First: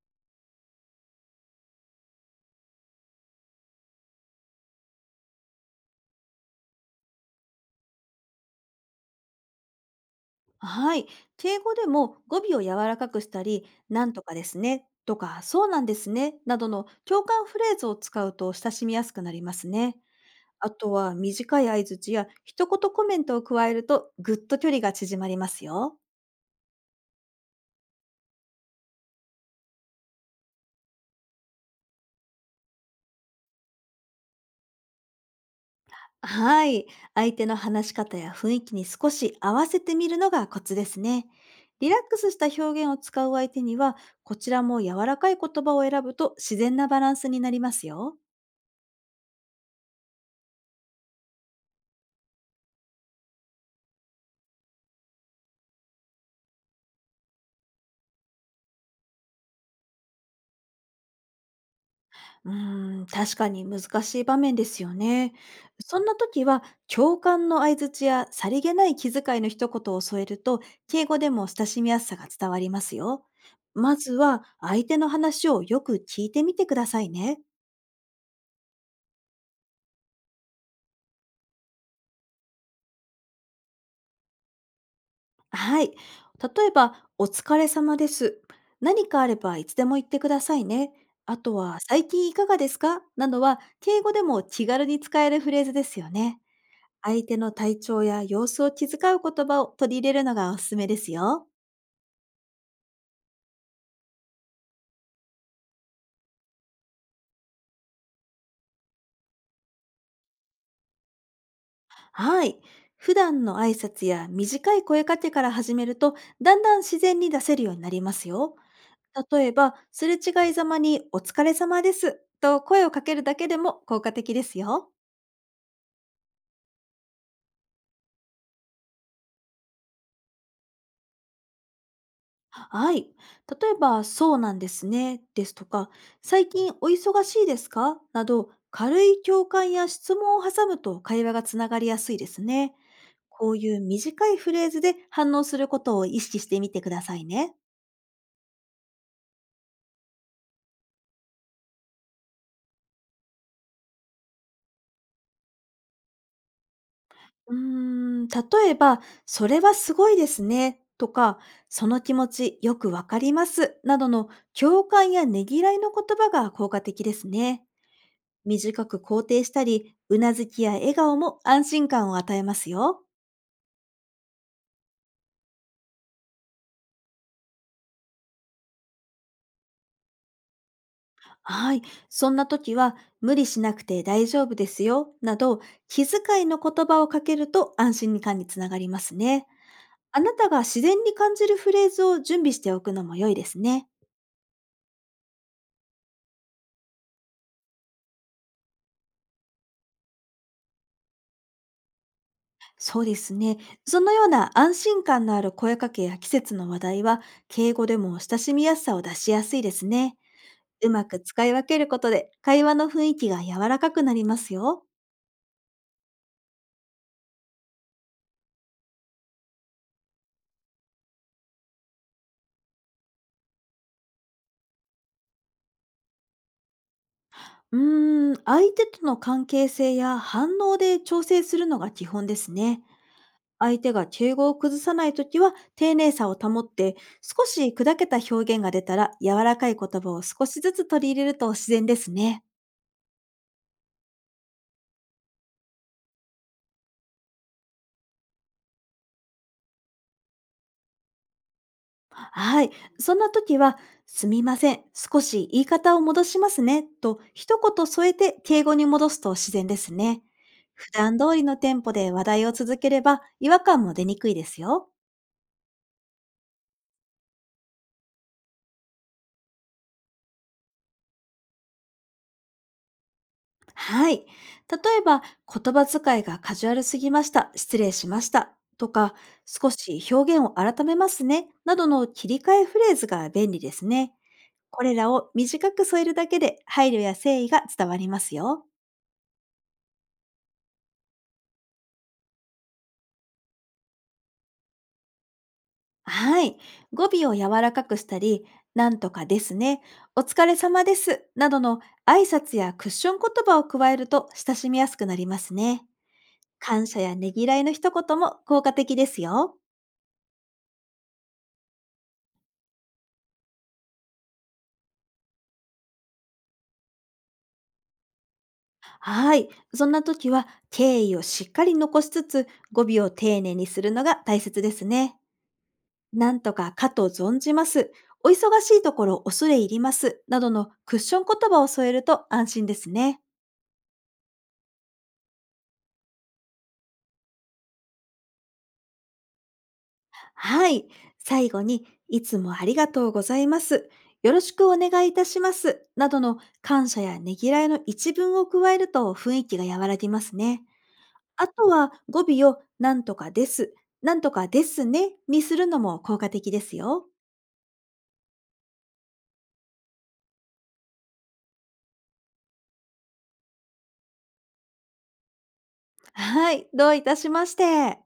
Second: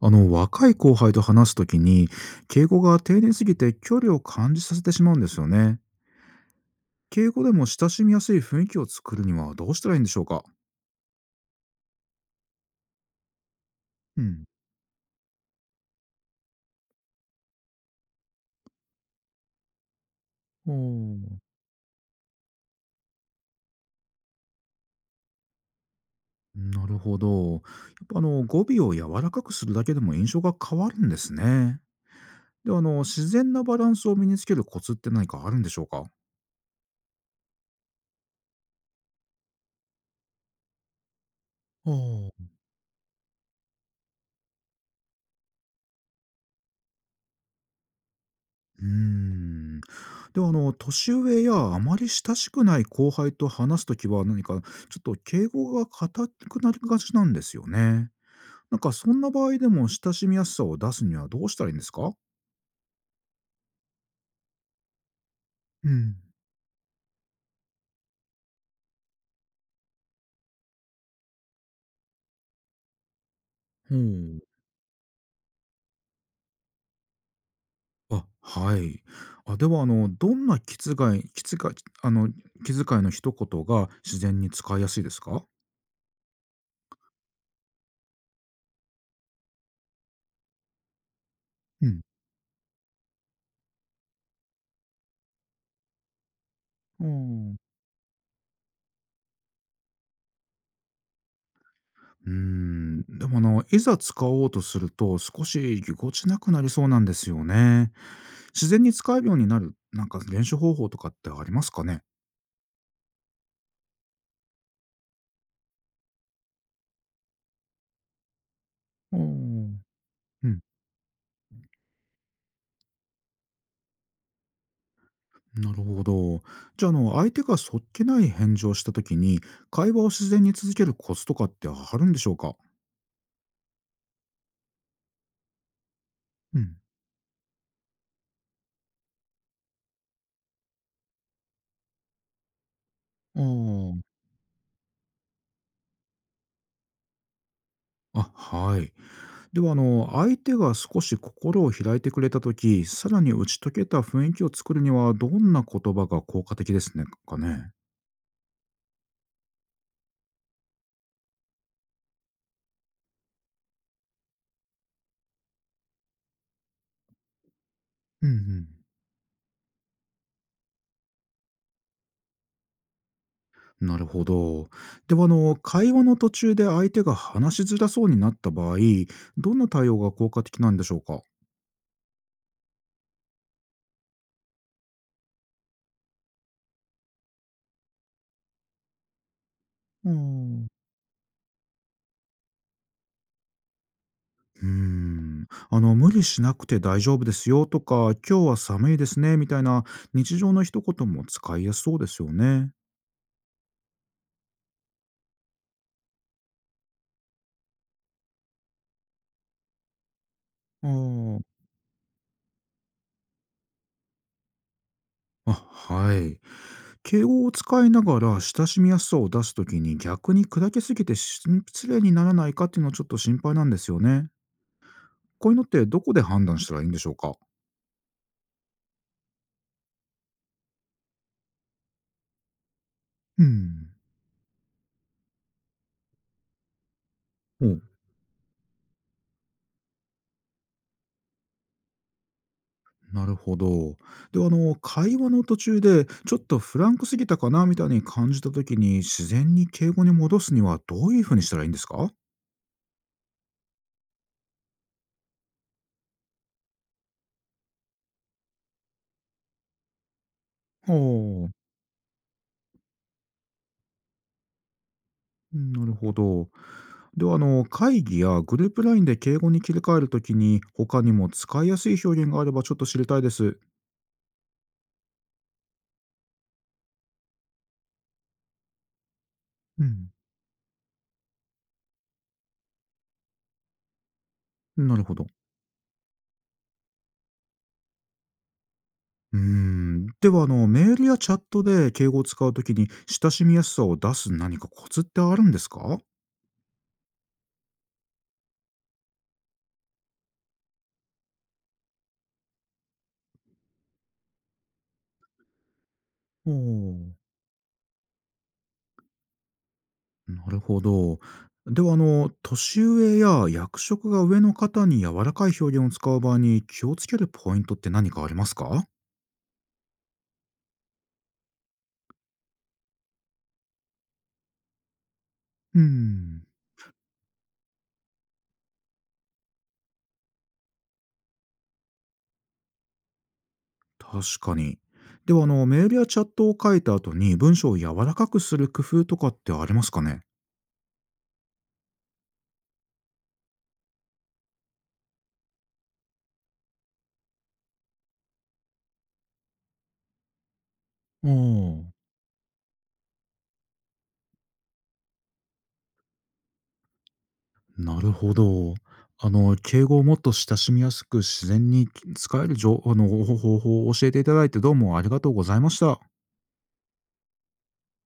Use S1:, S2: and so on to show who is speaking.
S1: 若い後輩と話すときに敬語が丁寧すぎて距離を感じさせてしまうんですよね。敬語でも親しみやすい雰囲気を作るにはどうしたらいいんでしょうか？
S2: はい。敬語でも語尾を柔らかくしたり、なん
S1: う
S2: とか
S1: ん。
S2: ですね、とか、そうなんですね、などの共感フレーズを使うと親しみやすくなりますね。あ
S1: おお
S2: とは
S1: ー、
S2: 短い相槌や一言コメントを加えるとぐっと距離が縮まりますよ。
S1: なるほど。やっぱ語尾を柔らかくするだけでも印象が変わるんですね。で自然なバランスを身につけるコツって何かあるんでしょうか？
S2: はい。相手の話し方や雰囲気に少し合わせてみるのがコツですね。リ
S1: お
S2: ラックス
S1: お。
S2: し
S1: う
S2: た表現を使う相手には、こちらも柔らかい言葉を選ぶと自然なバランスになりますよ。
S1: ーん。で、年上やあまり親しくない後輩と話すときは、何かちょっと敬語が硬くなりがちなんですよね。なんかそんな場合でも親しみやすさを出すにはどうしたらいいんですか？
S2: うーん、確かに難しい場面ですよね。
S1: う
S2: そんな
S1: ん。
S2: 時は、共感の相槌やさりげない気遣いの一言を添えると、敬語でも親しみやすさが伝わりますよ。
S1: ほ
S2: まず
S1: う。
S2: は、相手の話をよく聞いてみてくださいね。
S1: あ、はい。あ、では、どんなあの、気遣いの一言が自然に使いやすいですか？
S2: はい。例えば、お疲れ様です。何かあればいつでも言ってくださいね。あとは、
S1: うん。
S2: 最近いかがですかなどは、敬語でも気軽に使えるフレーズですよね。
S1: う
S2: 相手の
S1: ん。
S2: 体調や様子を気遣う言葉を取り入れるのがおすすめですよ。
S1: うーん。でも、いざ使おうとすると少しぎこちなくなりそうなんですよね。自然に使えるようになる、なんか練習方法とかってありますかね？
S2: はい。普段の挨拶や短い声かけから始めると、だんだん自然に出せるようになりますよ。
S1: お
S2: 例えば、
S1: ん。
S2: すれ
S1: う
S2: 違い
S1: ん、
S2: ざまにお疲れ様ですと声をかけるだけでも効果的ですよ。
S1: なるほど。じゃあ、相手がそっけない返事をした時に、会話を自然に続けるコツとかってあるんでしょうか？
S2: はい。例えば、そうなんですね、ですとか、最
S1: う
S2: 近
S1: ん。
S2: お忙しいですかなど、軽い共感や質問を挟むと会話がつながりやすいですね。
S1: う
S2: こういう
S1: ん。
S2: 短いフレーズで反応することを意識してみてくださいね。
S1: あ、はい。では、相手が少し心を開いてくれた時、さらに打ち解けた雰囲気を作るには、どんな言葉が効果的ですねか
S2: うー
S1: ね？
S2: ん、例えば、それはすごいですね、とか、その気持ちよくわかります、などの共感やねぎらいの言葉が効果的ですね。
S1: うんうん。
S2: 短く肯定したり、うなずきや笑顔も安心感を与えますよ。
S1: なるほど。では、会話の途中で相手が話しづらそうになった場合、どんな対応が効果的なんでしょうか？
S2: はい。そんな時は、無理しなくて大丈夫ですよ、など、気遣いの言葉をかけると安心感につながりますね。
S1: う
S2: あなたが
S1: ん、う
S2: 自然に感じるフレーズを準備しておくのも良いですね。
S1: ーん。無理しなくて大丈夫ですよとか、今日は寒いですね、みたいな日常の一言も使いやすそうですよね。
S2: そうですね。そのような安心感のある声かけや季節の話題は、敬語でも親しみやすさを出しやすいですね。
S1: う
S2: うまく
S1: ん、
S2: 使い分けることで、会話の雰囲気が柔らかくなりますよ。
S1: あ、はい。敬語を使いながら親しみやすさを出すときに逆に砕けすぎて失礼にならないかっていうのはちょっと心配なんですよね。こういうのってどこで判断したらいいんでしょうか？
S2: うーん、相手との関係性や反応で調整するのが基本ですね。
S1: う
S2: 相
S1: ん。
S2: 手が敬語を崩さないときは丁寧さを保って、少
S1: う
S2: し
S1: ん。
S2: 砕けた表現が出たら柔らかい言葉を少しずつ取り入れると自然ですね。
S1: なるほど。では、会話の途中で、ちょっとフランクすぎたかなみたいに感じたときに、自然に敬語に戻すにはどういうふうにしたらいいんですかは？
S2: はい。そんな時は、すみません。少し言い方を戻しますね。と一言添えて敬語に戻すと自然ですね。普段通り
S1: あ、
S2: のテンポで話題を続ければ違和感も出にくいですよ。
S1: うん、なるほど。では、会議やグループラインで敬語に切り替えるときに、他にも使いやすい表現があればちょっと知りたいです。
S2: はい。例えば、言葉遣いがカジュアルすぎました。失礼しました。とか、少
S1: う
S2: し
S1: ん。
S2: 表現を改めますね。などの切り替えフレーズが便利ですね。これ
S1: なる
S2: ら
S1: ほど。
S2: を短く添えるだけで配慮や誠意が伝わりますよ。
S1: うーん。では、メールやチャットで敬語を使うときに、親しみやすさを出す何かコツってあるんですか？
S2: はい。語尾を柔らかくしたり、なんとかですね。お疲れ様です。などの挨拶やクッション言葉を加えると親しみやすくなりますね。感謝
S1: お。
S2: やねぎらいの一言も効果的ですよ。
S1: なるほど。では、年上や役職が上の方に柔らかい表現を使う場合に気をつけるポイントって何かありますか？
S2: はい。そんな時は敬意をしっかり残しつつ語尾を丁寧にするのが大切ですね。
S1: う
S2: なん
S1: ん、
S2: とかかと存じます。お忙しいところ恐れ入ります。などのクッション言葉を添えると安心ですね。
S1: 確かに。では、メールやチャットを書いた後に文章を柔らかくする工夫とかってありますかね？
S2: はい。最後に、いつもありがとうございます。よろしくお願いいたします。などの感謝やねぎらいの一文を加えると雰囲気が和らぎますね。
S1: あ
S2: あとは
S1: あ、
S2: 語尾をなんとかです、なんとかですねにするのも効果的ですよ。
S1: なるほど。敬語をもっと親しみやすく自然に使える情あの方法を教えていただいてどうもありがとうございました。
S2: はい、どういたしまして。